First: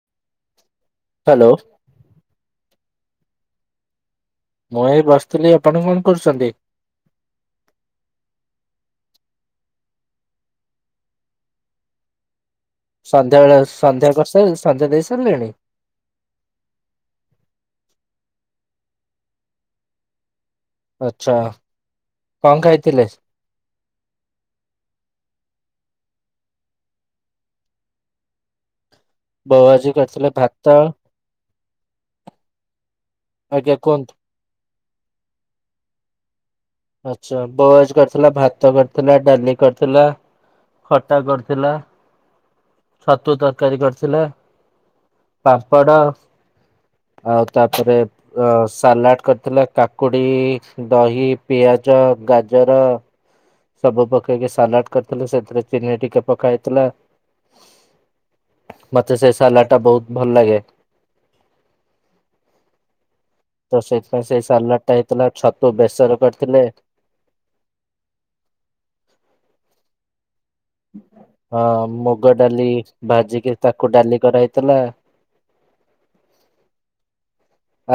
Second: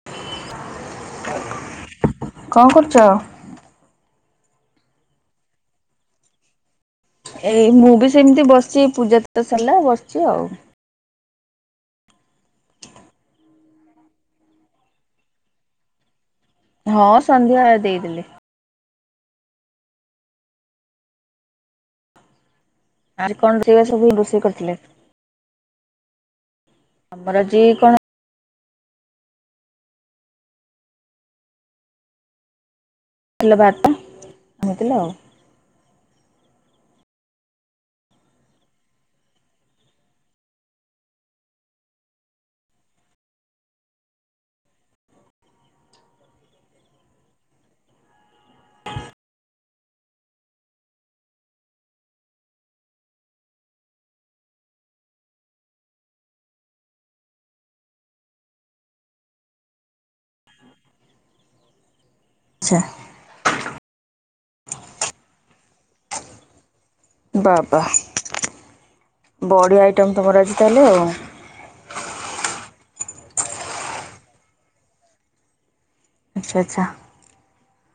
[inaudible] Hello. କଁ କରୁଚ? ମୁଁ ଏଇ ବସିଥିଲି ଆପଣ କଣ କରୁଚନ୍ତି। ଏଇ ମୁଁ ବି ସେମିତି ବସିଚି। ପୂଜା ତ ସରିଲା ବସିଚି ଆଉ। ସନ୍ଧ୍ୟାବେଳେ ସନ୍ଧ୍ୟା କରିସାରିଲେଣି ସନ୍ଧ୍ୟା ଦେଇ ସାରିଲେଣି? ହଁ ସନ୍ଧ୍ୟା ଦେଇଦେଲି। ଆଛା, କଂ ଖାଇଥିଲେ? ଆଜି କଣ ରୋଷେଇଆ ସବୁ ରୋଷେଇ କରିଥିଲେ? ଆମର ଆଜି କଣ ବୋଉ ଆଜି କରିଥିଲେ ଭାତ [unintelligible] ଆଜ୍ଞା ଭାତ କୁହନ୍ତୁ। ଖାଇଥିଲ। ଆଚ୍ଛା ବୋଉ ଆଜି କରିଥିଲା ଭାତ କରିଥିଲା ଡାଲି କରିଥିଲା ଖଟା କରିଥିଲା ଛତୁ ତରକାରୀ କରିଥିଲା ପାମ୍ପଡ଼ ଆଉ ତାପରେ ଅ ସାଲାଡ଼ କରିଥିଲା କାକୁଡ଼ି ଦହି ପିଆଜ ଗାଜର ସବୁ ପକେଇକି ସାଲାଡ କରିଥିଲୁ ସେଥିରେ ଚିନି ଟିକେ ପକା ହେଇଥିଲା। ମତେ ସେ ସାଲାଡ ଟା ବହୁତ ଭଲ ଲାଗେ। ଆଚ୍ଛା ତ ସେଇଥିପାଇଁ ସେଇ ସାଲାଡ ଟା ହେଇଥିଲା ଛତୁ ବେସରେ କରିଥିଲେ। ବା ବା ବଡ଼ିଆ ଆଇଟମ୍ ତମର ଆଜି ତାହେଲେ ଆଉ। ହଁ ମୁଗ ଡାଲି ଭାଜିକି ତାକୁ ଡାଲି କରାହେଇଥିଲା। ଆଚ୍ଛା ଆଚ୍ଛା।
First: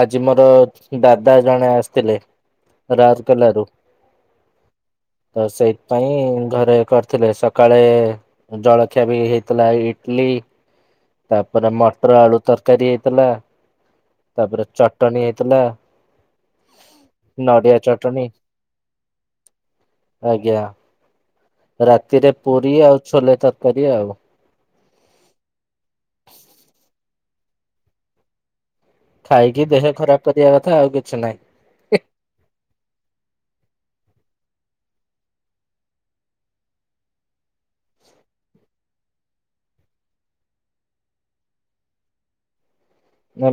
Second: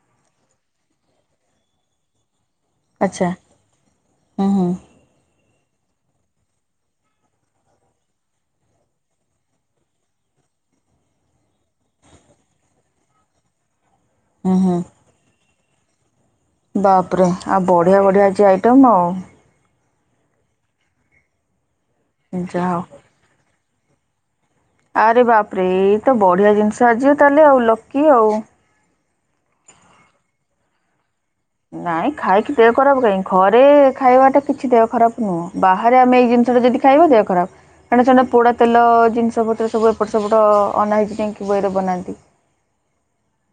ଆଜି ମୋର ଦାଦା ଜଣେ ଆସିଥିଲେ। ଆଚ୍ଛା ରାଉଲକେଲାରୁ। ହୁଁ ହୁଁ ତ ସେଇଥିପାଇଁ ଘରେ କରିଥିଲେ ସକାଳେ ଜଳଖିଆ ବି ହେଇଥିଲା ଇଟଲି ତାପରେ ମଟର ଆଳୁ ତରକାରୀ ହେଇଥିଲା ହୁଁ ତାପରେ ହୁଁ। ଚଟଣି ହେଇଥିଲା। ବାପରେ ଆଉ ନଡିଆ ବଢ଼ିଆ ଚଟଣି ବଢିଆ ଆଜି ଆଇଟମ୍ ଆଉ। ଆଜ୍ଞା। ରାତିରେ ଯାହା ପୁରୀ ହଉ। ଆଉ ଛୋଲେ ତରକାରୀ ଆଉ। ଆରେ ବାପରେ ଏଇତ ବଢିଆ ଜିନିଷ ଆଜିି ତାହେଲେ ଆଉ ଲକି ଆଉ। ଖାଇକି ଦେହ ଖରାପ କରିବା କଥା ଆଉ କିଛି ନାହିଁ। ନାଇଁ ଖାଇକି ଦେହ ଖରାପ କାଇହିଁ ଘରେ ଖାଇବା ଟା କିଛି ଦେହ ଖରାପ ନୁହଁ ବାହାରେ ଆମେ ଏଇ ଜିନିଷ ଟା ଯଦି ଖାଇବ ଦେହ ଖରାପ ଏଣେ ସେଣେ ପୋଡ଼ା ତେଲ ଜିନିଷ ପତ୍ର ସବୁ ଏପଟ ସେପଟ ଅନହାଇଜେନିକି ୱେରେ ବନାନ୍ତି। [inaudible]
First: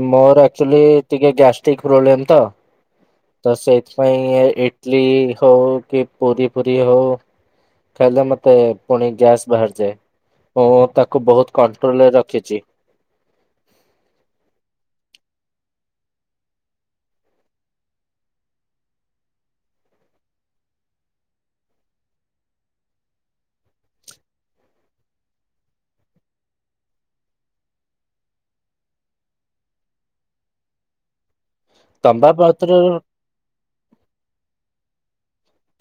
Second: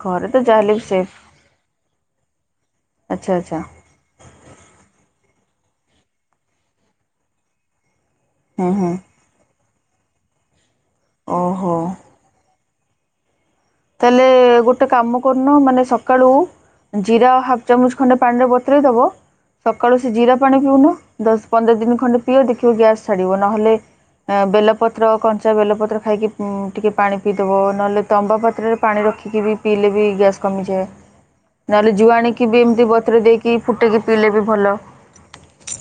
ଘରେ ତ ମୋର ଯାହାହେଲେ ଆକଚୁଆଲି ବି ସେଫ୍ ଟିକେ ଗ୍ୟାଷ୍ଟ୍ରିକ ପ୍ରୋବ୍ଲେମ ତ। ଆଚ୍ଛା ତ ଆଚ୍ଛା ସେଇ ପାଇଁ ଇଟଲି ହଉ କି ପୁରୀ ପୁରୀ ହଉ ଖାଇଲେ ମତେ ହୁଁ ହୁଁ ପୁଣି ଗ୍ୟାସ୍ ବାହାରିଯାଏ, ମୁଁ ତାକୁ ବହୁତ ଓହୋ। କଣ୍ଟ୍ରୋଲ ରେ ରଖିଛି। ତାହେଲେ ଗୋଟେ କାମ କରୁନୁ ମାନେ ସକାଳୁ ଜିରା ହାଫ ଚାମଚ ଖଣ୍ଡେ ପାଣିର ବୋତରେଇ ଦେବ। ସକାଳୁ ସେ ଜିରା ପାଣି ପିଉନ ଦଶ ପନ୍ଦର ଦିନ ଖଣ୍ଡେ ପିଅ ଦେଖିବ ଗ୍ୟାସ୍ ଛାଡ଼ିବ, ନହେଲେ ବେଲପତ୍ର କଞ୍ଚା ବେଲପତ୍ର ଖାଇକି ଟିକେ ପାଣି ପିଇଦବ ନହେଲେ ତମ୍ବା ପ ତ୍ରରେ ପାଣି ରଖିକି ବି ପିଇଲେ ବି ଗ୍ୟାସ୍ କମିଯାଏ। ନହେଲେ ତମ୍ବା ଜୁଆଣିକି ବି ପତ୍ର ଏମିତି ବତରେଇ ଦେଇକି ଫୁଟକି ପିଇଲେ ବି ଭଲ।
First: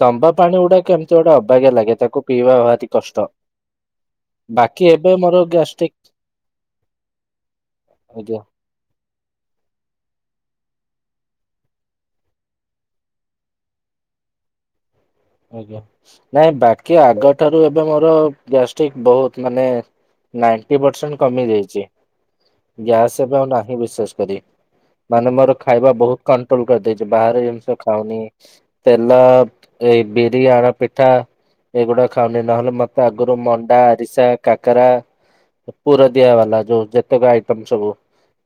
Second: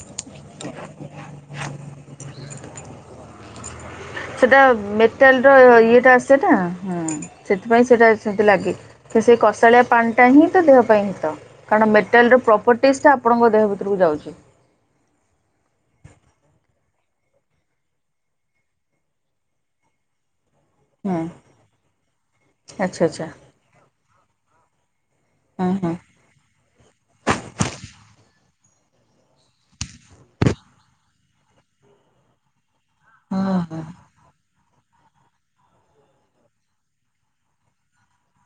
ତମ୍ବା ପାଣି ଗୁଡାକ କେମିତି ଗୋଟେ ଅବାଗା ଲାଗେ ତାକୁ ପିଇବା ଭାରି କଷ୍ଟ। ସେଇଟା ବାକି ଏବେ ମୋର ମେଟାଲର ଗ୍ୟାଷ୍ଟ୍ରିକ ଇଏଟା ଆସେଟ ହଁ ସେଥିପାଇଁ ସେଇଟା ଆଜ୍ଞା ସେମତି ଲାଗେ। ତ ସେଇ କଷାଳିଆ ପାଣିଟା ହିଁ ତ ଦେହ ପାଇଁ ହିତ। କାରଣ ମେଟାଲର ପ୍ରପର୍ଟିସ୍ଟା ଆପଣଙ୍କ ଦେହ ଭିତରକୁ ଯାଉଛି। ଆଜ୍ଞା ନାଇଁ ବାକି ଆଗଠାରୁ ଏବେ ମୋର ଗ୍ୟାଷ୍ଟ୍ରିକ ବହୁତ ମାନେ ନାଇଣ୍ଟି ପରସେଣ୍ଟ ହୁଁ କମି ଯାଇଛି, ଆଚ୍ଛା ଗ୍ୟାସ୍ ଆଚ୍ଛା ଏବେ ଆଉ ନାହିଁ ବିଶେଷ କରି। ମାନେ ମୋର ହୁଁ ଖାଇବା ହୁଁ ବହୁତ କଣ୍ଟ୍ରୋଲ କରିଦେଇଛି ବାହାରେ ଜିନିଷ ଖାଉନି। ତେଲ ଏଇ ବିରି ଆଳ ପିଠା ଏଗୁଡା ଖାଉନି ନହେଲେ ମତେ ଆଗରୁ ହଁ ମଣ୍ଡା ହଁ ଆରିଶା କାକରା ପୁର ଦିଆ ବାଲା ଯୋଉ ଯେତେକ ଆଇଟମ ସବୁ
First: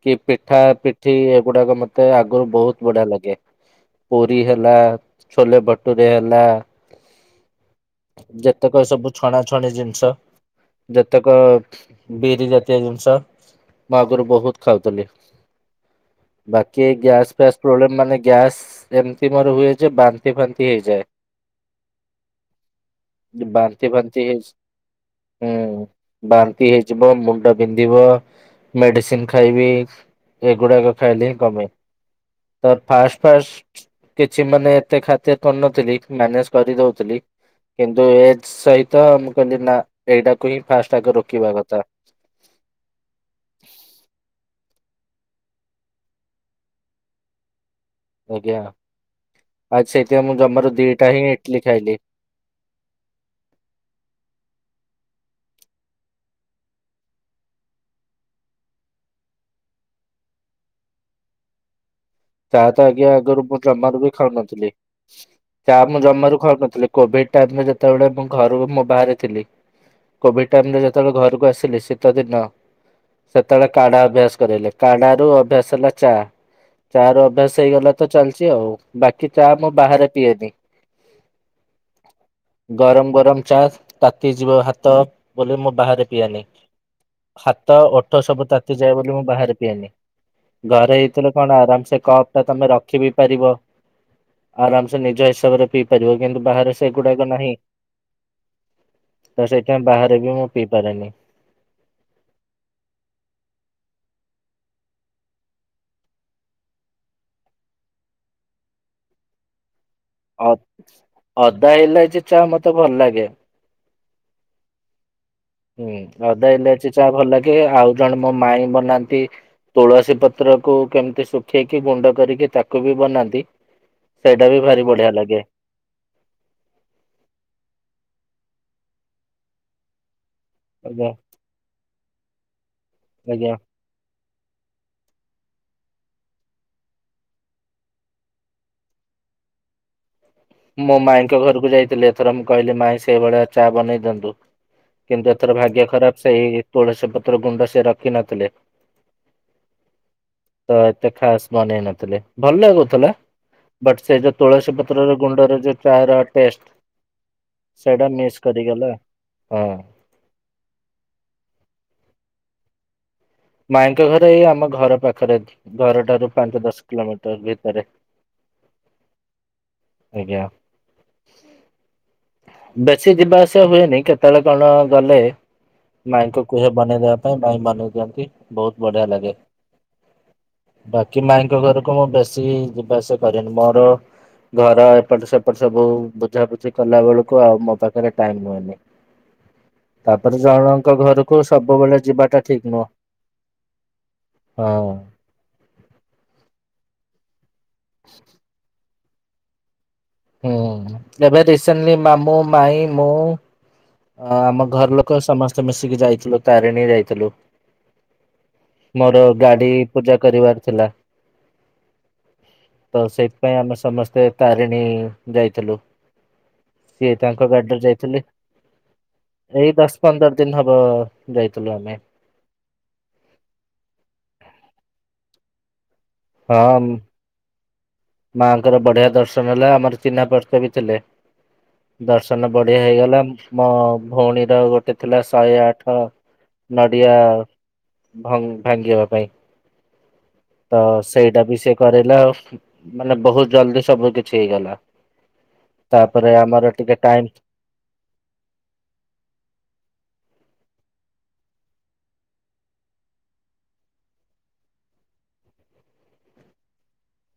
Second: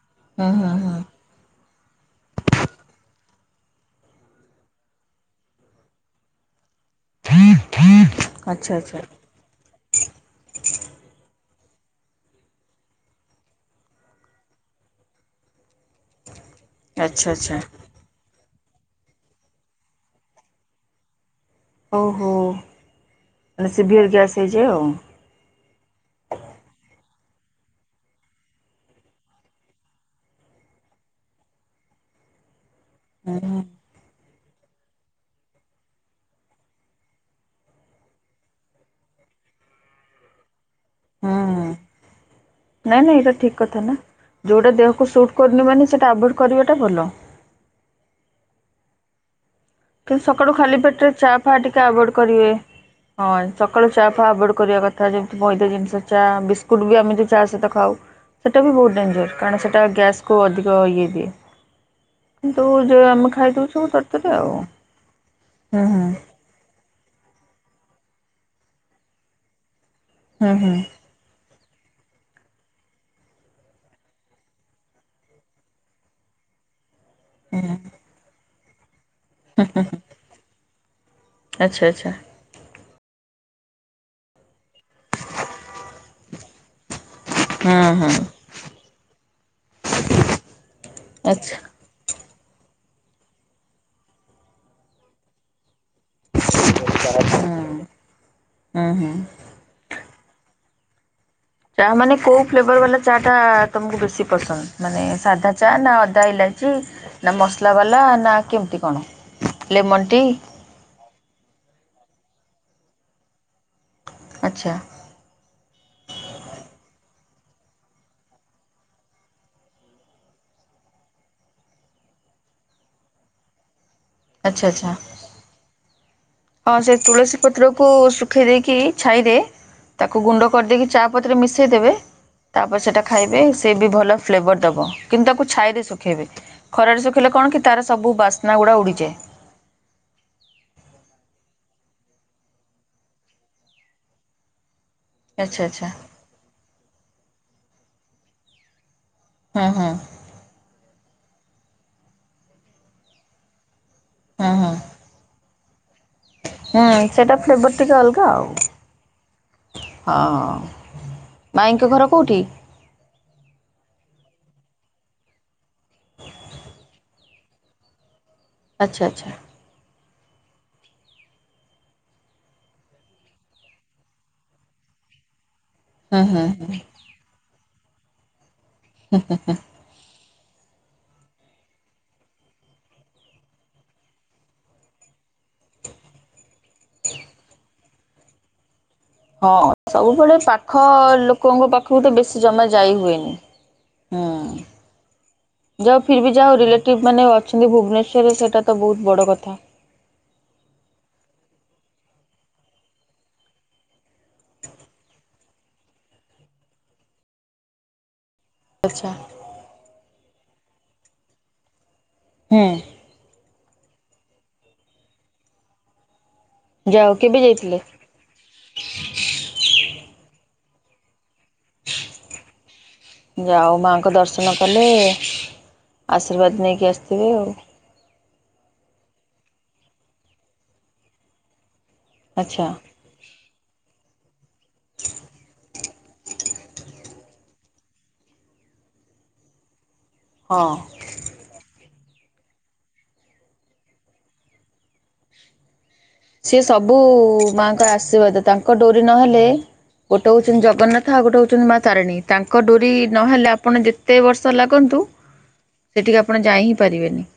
କି ହୁଁ ପିଠା ହୁଁ ହୁଁ ପିଠି, ଏଗୁଡାକ ମ ମତେ ଆଗରୁ ବହୁତ ବଢିଆ ଲାଗେ। ପୁରୀ ହେଲା, ଛୋଲେ ବଟୁରୀ ହେଲା। ଆଚ୍ଛା ଯେତେକ ଆଚ୍ଛା। ସବୁ ଛଣାଛଣି ଜିନିଷ। ଯେତେକ ବିରି ଜାତୀୟ ଜିନିଷ। ମୁଁ ଆଗରୁ ବହୁତ ଖାଉଥିଲ। ବାକି ଆଚ୍ଛା ଗ୍ୟାସ୍ ଆଚ୍ଛା ଫ୍ୟାସ୍ ପ୍ରୋବ୍ଲେ, ମାନେ ଗ୍ୟାସ ଏମିତି ମୋର ହୁଏ ଯେ ବାନ୍ତି ଫାନ୍ତି ହେଇଯାଏ। ଓହୋ, ମାନେ ବାନ୍ତି ସିଭିିୟର୍ ଫାନ୍ତି ଗ୍ୟାସ୍ ହେଇ ହେଇଯିବ ଆଉ। ହୁଁ। ବାନ୍ତି ହେଇଯିବ। ମୁଣ୍ଡ ବିନ୍ଧିବ। ମେଡିସିନ୍ ଖାଇବି। ଏଗୁଡାକ ଖାଇଲେ ହିଁ କମେ। ତ ଫାଷ୍ଟ ହୁଁ ହୁଁ ଫାଷ୍ଟ କିଛି ମାନେ ଏତେ ଖାତିର୍ କରିନଥିଲି। ମ୍ୟାନେଜ କରି ଦଉଥିଲି କିନ୍ତୁ ଏ ସହିତ ମୁଁ କହିଲି ନା। ଏଇଟାକୁ ହିଁ ଫାଷ୍ଟ ଆଗେ ରୋକିବା କଥା। ନାଇଁ ନାଇଁ, ଏଇଟା ଠିକ୍ କଥା ନା। ଯେଉଁଟା ଦେହକୁ ସୁଟ୍ କରୁନି ମାନେ ସେଇଟା ଆଭୋଏଡ଼୍ କରିବାଟା ଭଲ। ଆଜ୍ଞା। ଆଜି କିନ୍ତୁ ସେଇଥିପାଇଁ ମୁଁ ସକାଳୁ ଖାଲି ଜମାରୁ ପେଟରେ ଦିଟା ହିଁ ଚା ଫା ଇଟଲିି ଟିକେ ଖାଇଲି। ଆଭଏଡ୍ କରିବେ। ହଁ ସକାଳୁ ଚା ଫା ଆଭଏଡ଼ କରିବା କଥା। ଯେମିତି ମଇଦା ଜିନିଷ, ଚା ବିସ୍କୁଟ୍ ବି ଆମେ ଯୋଉ ଚା ସହିତ ଖାଉ। ସେଇଟା ବି ବହୁତ ଡେଞ୍ଜର କାରଣ ସେଇଟା ଗ୍ୟାସକୁ ଅଧିକ ଇଏ ଦିଏ। ତା କିନ୍ତୁ ତ ଯୋଉ ଆଜ୍ଞା ଆମେ ଖାଇଦଉଚୁ ତରତରରେ ଆଉ। ହୁଁ ଚାହା ମୁଁ ହୁଁ। ଜମାରୁ ଖାଉ ନଥିଲି। କୋଭିଡ ଟାଇମରେ ଯେତେବେଳେ ମୁଁ ଘରୁ ମୁଁ ବାହାରେ ଥିଲି। ହୁଁ କୋଭିଡ ଟାଇମରେ ହୁଁ ଯେତେବେଳେ ଘରକୁ ଆସିଲି ଶୀତ ଦିନ। ସେତବେଳେ କାଢା ଅଭ୍ୟାସ କରେଇଲେ। କାଢାରୁ ଅଭ୍ୟାସ ହେଲା ଚା। ଚା ର ଅଭ୍ୟାସ ହେଇଗଲା ତ ଚାଲିଛି ଆଉ। ବାକି ଚା ମୁଁ ବାହାରେ ପିଏନି। ଆଚ୍ଛା ଆଚ୍ଛା। ଗରମ ଗରମ ଚା ତାତିଯିବ ହାତ ବୋଲି ମୁଁ ବାହାରେ ପିଏନି। ହାତ, ହୁଁ ହୁଁ ଓଠ ସବୁ ତାତିଯାଏ ବୋଲି ମୁଁ ବାହାରେ ପିଏନି। ଘରେ ହେଇଥିଲେ ଆଚ୍ଛା କଣ ଆରାମ ସେ କପଟା ତମେ ରଖିବି ପାରିବ। ଆରାମସେ ନିଜ ହିସାବରେ ପିଇ ପାରିବ କିନ୍ତୁ ବାହାରେ ସେଗୁଡାକ ନାହିଁ। ହୁଁ। ହୁଁ ହୁଁ। ତ ସେ ଥିପାଇଁ ବାହାରେ ବି ମୁଁ ପିଇ ପାରେନି। ଚା ମାନେ କୋଉ ଫ୍ଲେଭର ବାଲା ଚା ଟା ତମକୁ ବେଶି ପସନ୍ଦ, ମାନେ ସାଧା ଚା ନା ଅଦା ଇଲାଇଚି। ନା ମସଲା ବାଲା ନା କେମିତି କଣ? Lemon tea. ଅଦା ଇଲାଇଚି ଚାହା ମତେ ଭଲ ଲାଗେ। ଆଚ୍ଛା। ହୁଁ। ଆଦା ଇଲାଇଚି ଚା ଭଲ ଲାଗେ। ଆଉ ଜଣେ ମୋ ମାଇଁ ବନାନ୍ତି ତୁଳସୀ ପତ୍ରକୁ କେମିତି ଶୁଖେଇକି ଗୁଣ୍ଡ କରିକି ତାକୁ ବି ବନାନ୍ତି? ସେଇଟା ବି ଆଚ୍ଛା ଭାରି ଆଚ୍ଛା ବଢିଆ ଲାଗେ। ହଁ, ସେ ତୁଳସୀ ପତ୍ରକୁ ଶୁଖେଇ ଦେଇକି ଛାଇରେ ତାକୁ ଗୁଣ୍ଡ କରିଦେଇକି ଚା ଆଜ୍ଞା ପତିରେ ମିଶେଇ ଦେବେ। ତା ପରେ ସେଇଟା ଖାଇବେ। ଆଜ୍ଞା। ସେ ବି ଭଲ। ଫ୍ଲେଭର୍ ଦେବ କିନ୍ତୁ ତାକୁ ଛାଇରେ ଶୁଖେଇବେ। ଖରାରେ ଶୁଖେଇଲେ କଣ କି ତାର ସବୁ ବାସ୍ନାଗୁଡା ଉଡିଯାଏ? ମୋ ମାଇଁଙ୍କ ଘରକୁ ଯାଇଥିଲି। ଏଥର ମୁଁ କହିଲି ମାଇଁ ସେଇ ଭଳିଆ ଚା ବନେଇ ଦିଅନ୍ତୁ। କିନ୍ତୁ ଏଥର ଆଚ୍ଛା ଆଚ୍ଛା ଭାଗ୍ୟ ଖରାପ। ସେହି ତୁଳସୀ ପତ୍ର ଗୁଣ୍ଡ ସେ ରଖିିନଥିଲେ। ହଁ ହଁ ତ ଏତେ ଖାସ ବନେଇ ନଥିଲେ ଭଲ ଲାଗୁଥିଲା। ବଟ ସେଇ ଯୋଉ ହୁଁ ହୁଁ ତୁଳସୀ ପତ୍ରର ଗୁଣ୍ଡରେ ଯୋଉ ଚାଏରଡ ପେଷ୍ଟେ ହୁଁ ସେଇଟା ଫ୍ଲେଭର୍ ଟିକେ ସେଇଟା ମିସ କରିଗଲା ହଁ। ଅହ ମାଇଁଙ୍କ ଘର କୋଉଠି? ମାଇଁଙ୍କ ଘର ଏଇ ଆମ ଘର ପାଖରେ ଘରଟାରୁ ପାଞ୍ଚ ଦଶ କିଲୋମିଟର ଭିତରେ ଆଚ୍ଛା ଆଚ୍ଛା ଆଜ୍ଞା। ବେଶୀ ଯିବା ଆସିବା ହୁଏନି କେତେବେଳେ କଣ ଗଲେ? ହୁଁ ମାଇଁଙ୍କୁ ହୁଁ କୁହେ ହୁଁ ବନେଇଦବା ପାଇଁ ମାଇଁ ବନେଇ ଦିଅନ୍ତି ବହୁତ ବଢିଆ ଲାଗେ। ବାକି ମାାଇଁଙ୍କ ଘରକୁ ମୁଁ ବେଶୀ ଯିବା ଆସିବା କରେନି ମୋର ଘର ଏପଟ ସେପଟ ସବୁ ବୁଝା ବୁଝି କଲା ବେଳକୁ ଆଉ ମୋ ପାଖରେ ଟାଇମ ରୁହେଁନି। ହଁ ସବୁବେଳେ ପାଖ ଘରକୁ ଲୋକଙ୍କ ସବୁବେଳେ ପାଖକୁତ ଯିବାଟା ବେଶୀ ଠିକ ଜମା ନୁହଁ ଯାଇ ହୁଏନି। [inaudible] ହଁ। ଯା ଫିରବି ଯାହାଉ ରିଲେଟିଭ ମାନେ ଅଛନ୍ତି ଭୁବନେଶ୍ୱରେ ସେଇଟାତ ବହୁତ ବଡ଼ କଥା। ହୁଁ ଏବେ ରିସେଣ୍ଟଲି ମାମୁଁ ମାଇଁ ମୁଁ। ହଁ ଆମ ଘର ଲୋକ ସମସ୍ତେ ମିଶିକି ଯାଇଥିଲୁ ତାରିଣୀ ଯାଇଥିଲୁ। ଆଚ୍ଛା। ମୋର ଗାଡି ପୂଜା କରିବାର ଥିଲା। ଉୁଁ। ତ ସେଇଥିପାଇଁ ଆମେ ସମସ୍ତେ ତାରିଣୀ ଯାଇଥିଲୁ। ଯାଉ ସିଏ କେବେ ତାଙ୍କ ଗାଡଲ ଯାଇଥିଲେ। ଏଇ ଦଶ ପନ୍ଦରଦିନ ହବ ଯାଇଥିଲୁ ଆମେ। ଯାହା ହଉ ମାଆଙ୍କ ଦର୍ଶନ କଲେ ଆଶୀର୍ବାଦ ହଁ ନେଇକି ଆସିଥିବେ ଆଉ। ମାଆଙ୍କର ବଢିଆ ଦର୍ଶନ ହେଲା ଆମର ଚିହ୍ନା ପଚବି ଥିଲେ। ଦର୍ଶନ ଆଚ୍ଛା ବଢିଆ ହେଇଗଲା। ମୋ ଭଉଣୀର ଗୋଟେ ଥିଲା ଶହେଆଠ ନଡିଆ ଭଙ୍ଗ ଭାଙ୍ଗି ହେବାପାଇଁ ହଁ ତ ସେଇଟାବି ସେ କରେଇଲା ଆଉ ହୁଁ। ମାନେ ବହୁତ ଜଲଦି ସବୁ କିଛି ହେଇଗଲା ତାପରେ ଆମର ଟିକିଏ ଟାଇମ। ତା ଆଶୀର୍ବାଦ ତାଙ୍କ ଡୋରି ନହେଲେ ଗୋଟେ ହଉଛନ୍ତି ଜଗନ୍ନାଥ ଆଉ ଗୋଟେ ହଉଛନ୍ତି ମା ତାରିଣୀ ତାଙ୍କ ଡୋରି ନହେଲେ ଆପଣ ଯେତେ ଯେତେ ବର୍ଷ ଲାଗନ୍ତୁ ସେଠିକି ଆପଣ ଯାଇହିଁ ପାରିବେନି।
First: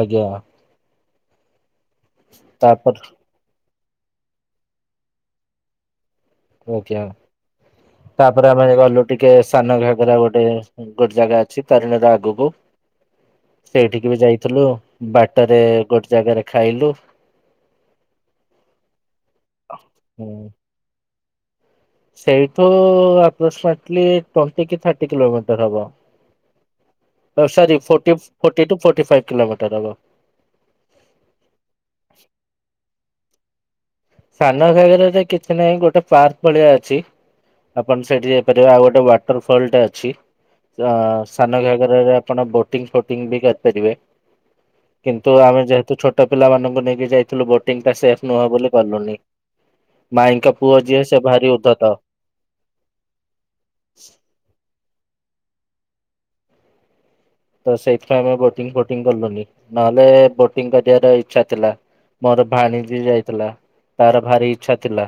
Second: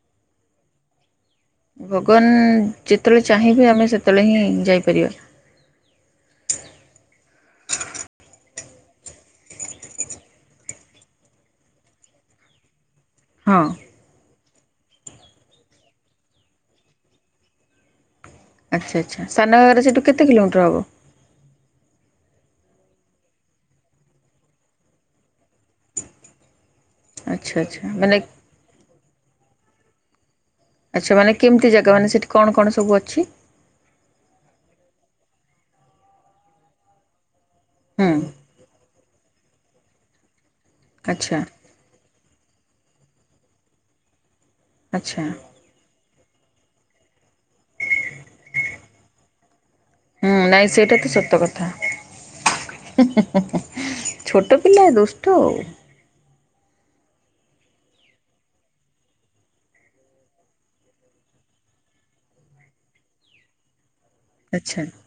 ଆଜ୍ଞା। ଭଗବାନ ତାପରେ ଯେତେବେଳେ ଚାହିଁବେ ଆମେ ସେତେବେଳେହିଁ ଯାଇପାରିବା। ଆଜ୍ଞା ତାପରେ ଆମେ ଗଲୁ ଟିକିଏ ସାନ ଘାଗରା ଗୋଟେ ଗୋଟେ ଜାଗା ଅଛି ତାରେଣୀର ଆଗକୁ। ହଁ। ସେଇଠିକିବି ଯାଇଥିଲୁ ବାଟରେ ଗୋଟେ ଜାଗାରେ ଖାଇଲୁ। ଆଚ୍ଛା ଆଚ୍ଛା ସାନ ଘାଗରା ସେଠୁ କେତେ କିଲୋମିଟର ହବ। ସେଇଠୁ [unintelligible] ଟୋନ୍ତିକି ଥାର୍ଟି କିଲୋମିଟର ହବ। ତ ଆଚ୍ଛା ସରି ଆଚ୍ଛା ଫୋର୍ଟି ମାନେ ଫୋର୍ଟିଟୁ ଫୋଟି ଫାଇବ କିିଲୋମିଟର ହବ। ଆଚ୍ଛା ମାନେ କେମିତି ଜାଗା ମାନେ ସେଠି କଣ କଣ ସବୁଅଛି? ସାନ ଘାଗରାରେ କିଛି ନାହିଁ ଗୋଟେ ପାର୍କ ଭଳିଆ ଅଛି ଆପଣ ହୁଁ ସେଠି ସେଠିବି ଆଉ ଗୋଟେ ୱାଟର ଫଲଟା ଅଛି ତ ଆଚ୍ଛା ସାନ ଘାଗରରେ ଆପଣ ବୋଟ ବୋଟିଗଂ ୱେଟିଙ୍ଗ କରିପାରିବେ ଆଚ୍ଛା କିନ୍ତୁ ଆମେ ଯେହେତୁ ଛୋଟ ଛୋଟ ପିଲାମାନଙ୍କୁ ନେଇକି ଯାଇଥିଲୁ ବୋଟିଂ ଟା ସେଫ୍ ନୁହଁ ବୋଲି କଲୁନି। ହୁଁ ମାଇଙ୍କ ନାଇଁ ପୁଅ ସେଇଟା ଝିଅ ତ ସେ ସତ ଭାରି କଥା। ଉର୍ଦ୍ଧତ। ଛୋଟ ପିଲା ଦୁଷ୍ଟ ଆଉ। ତ ସେଇଥିପାଇଁ ଆମେ ବୋଟିଙ୍ଗି ଫୋଟିଙ୍ଗି କଲୁନି ନହେଲେ ବୋଟିଙ୍ଗି କରିବାର ଇଚ୍ଛା ଥିଲା। ମୋର ଭାଣଜି ଯାଇଥିଲା। ତାର ଭାରି ଇଛା ଆଚ୍ଛା ଥିଲା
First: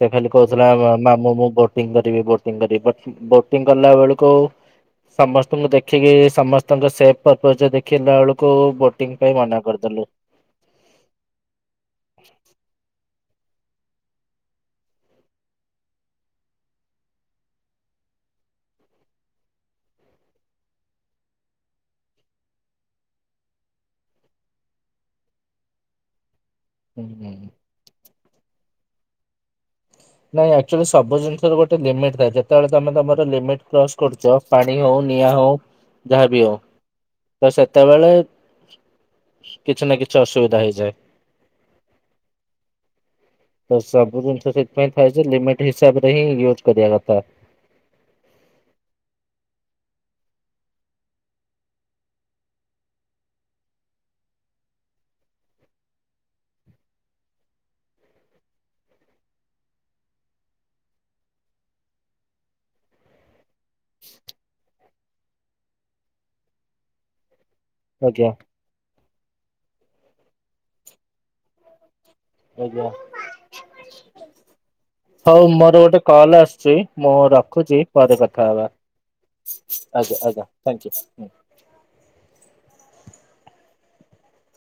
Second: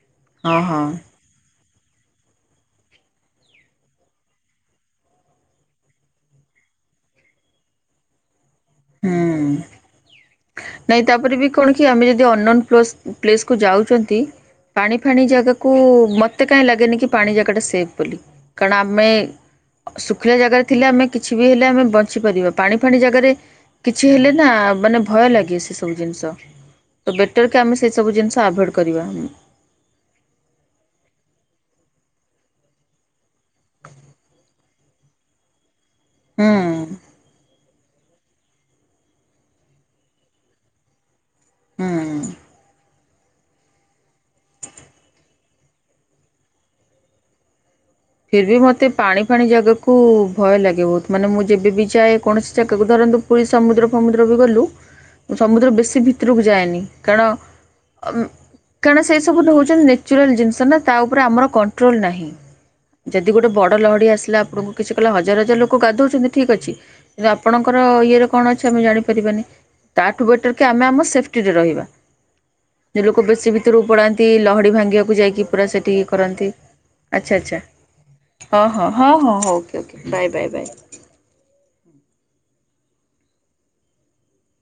ସେ ଖାଲି ହଁ କହୁଥିଲା ହଁ ମା ମାମୁ ମୁଁ ବୋ ବୋଟିଙ୍ଗି କରିବି ବୋଟିଙ୍ଗି କରିବି ବୋଟିଙ୍ଗି କଲା ବେଳକୁ ସମସ୍ତଙ୍କୁ ଦେଖ ଦେଖିକି ସମସ୍ତଙ୍କ ସେଫ ପପଜରେ ଦେଖିଲା ବେଳକୁ ବୋଟିଂ ପାଇଁ ମନା କରିଦେଲୁ। ହୁଁ। ନାଇଁ ତାପରେ ବି କଣ କି ଆମେ ଯଦି ଅନନ୍ନ ପସ ପ୍ଲେସକୁୁ ଯାଉଛନ୍ତି ପାଣି ଫାଣି ଜାଗାକୁ ମତେ କାହିଁ ଲାଗେନି କି ପାଣି ଜାଗା ଟା ସେଫ୍ ବୋଲି। କାରଣ ଆମେ ଶୁଖିଲା ଜାଗାରେ ଥିଲେ ଆମେ କିଛି ବି ହେଲେ ଆମେ ବଞ୍ଚିପାରିବା ପାଣି ଫାଣି ଜାଗାରେ କିଛି ହେଲେ ନା ମାନେ ଭୟ ଲାଗେ ସେ ସବୁ ଜିନିଷ ତ ହୁଁ। ବେଟର କି ଆମେ ସେ ସବୁ ଜିନିଷ ଆଭଏଡ କରିବା। ନାଇଁ ଆକ୍ଚୁଲି ସବୁ ଜିନିଷ ଗୋଟେ ଲିମିଟ୍ ଥାଏ ଯେତେବେଳେ ତମେ ତମର ଲିମିଟି କ୍ରସ୍ କରୁଚ ପାଣି ହଉ ନିଆଁ ହଉ ଯାହାଵି ହଉ। ହୁଁ। ତ ସେତେବେଳେ କିଛି ନା କିଛି ଅସୁବିଧା ହେଇଯାଏ। ହୁଁ। ତ ସବୁ ଜିନିଷ ସେଥିପାଇଁ ଥାଏଯେ ଲିମିଟି ହିସାବରେ ହିଁ ଇୟୁଜୁ କରିବା କଥା। ଫିର୍ ବି ମୋତେ ପାଣି ଫାଣି ଜାଗାକୁ ଭୟ ଲାଗେ ବହୁତୁ ମାନେ ମୁଁ ଯେବେ ବିି ଯାଏ କୌଣସି ଜାଗାକୁ ଧରନ୍ତୁ ପୁରୀ ସମୁଦ୍ର ଫୁମୁଦ୍ର ବି ଗଲୁ ସମୁଦ୍ର ବେଶୀ ଭିତରକୁ ଯାଏନି କାରଣ କାରଣ ସେ ସବୁ ଦଉଚନ୍ତି ନେଚ୍ୟୁରାଲ ଜିନିଷ ନା ତା ଉପରେ ଆମର କଣ୍ଟ୍ରୋଲ୍ ନାହିଁ। ଯଦି ଗୋଟେ ବଡ ଲହଡି ଆସିଲା ଆପଣଙ୍କୁ କିଛି କିଲ ହଜାର ହଜାର ଲୋକ ଗାଧଉଛନ୍ତି ଠିକି ଅଛି। ଆପଣଙ୍କର ଇଏରେ ଆଜ୍ଞା। କଣ ଅଛି ଆମେ ଜାଣିପାରିବାନି ତାଠୁ ବେଟର୍ କି ଆମେ ଆମ ସେଫ୍ଟିରେ ରହିବା। ଆଜ୍ଞା। ଯୋଉ ଲୋକ ବେଶୀ ଭିତରକୁ ପଡାନ୍ତି ଲହଡି ଭାଙ୍ଗିବାକୁ ଯାଇକି ହଉ ପୁରା ମୋର ସେଠି ଗୋଟେ କଲ୍ କରନ୍ତି ଆସୁଛି ମୁଁ ଆଚ୍ଛା ଆଚ୍ଛା। ରଖୁଛି ପରେ କଥା ହଁ ହବା ହଁ ହଁ ହଁ ହଉ ଓକ ଓକ ଆଜ୍ଞା ବାଏ ବାଏ ଆଜ୍ଞା ବାଏ। ଥ୍ୟାଙ୍କୟୁ।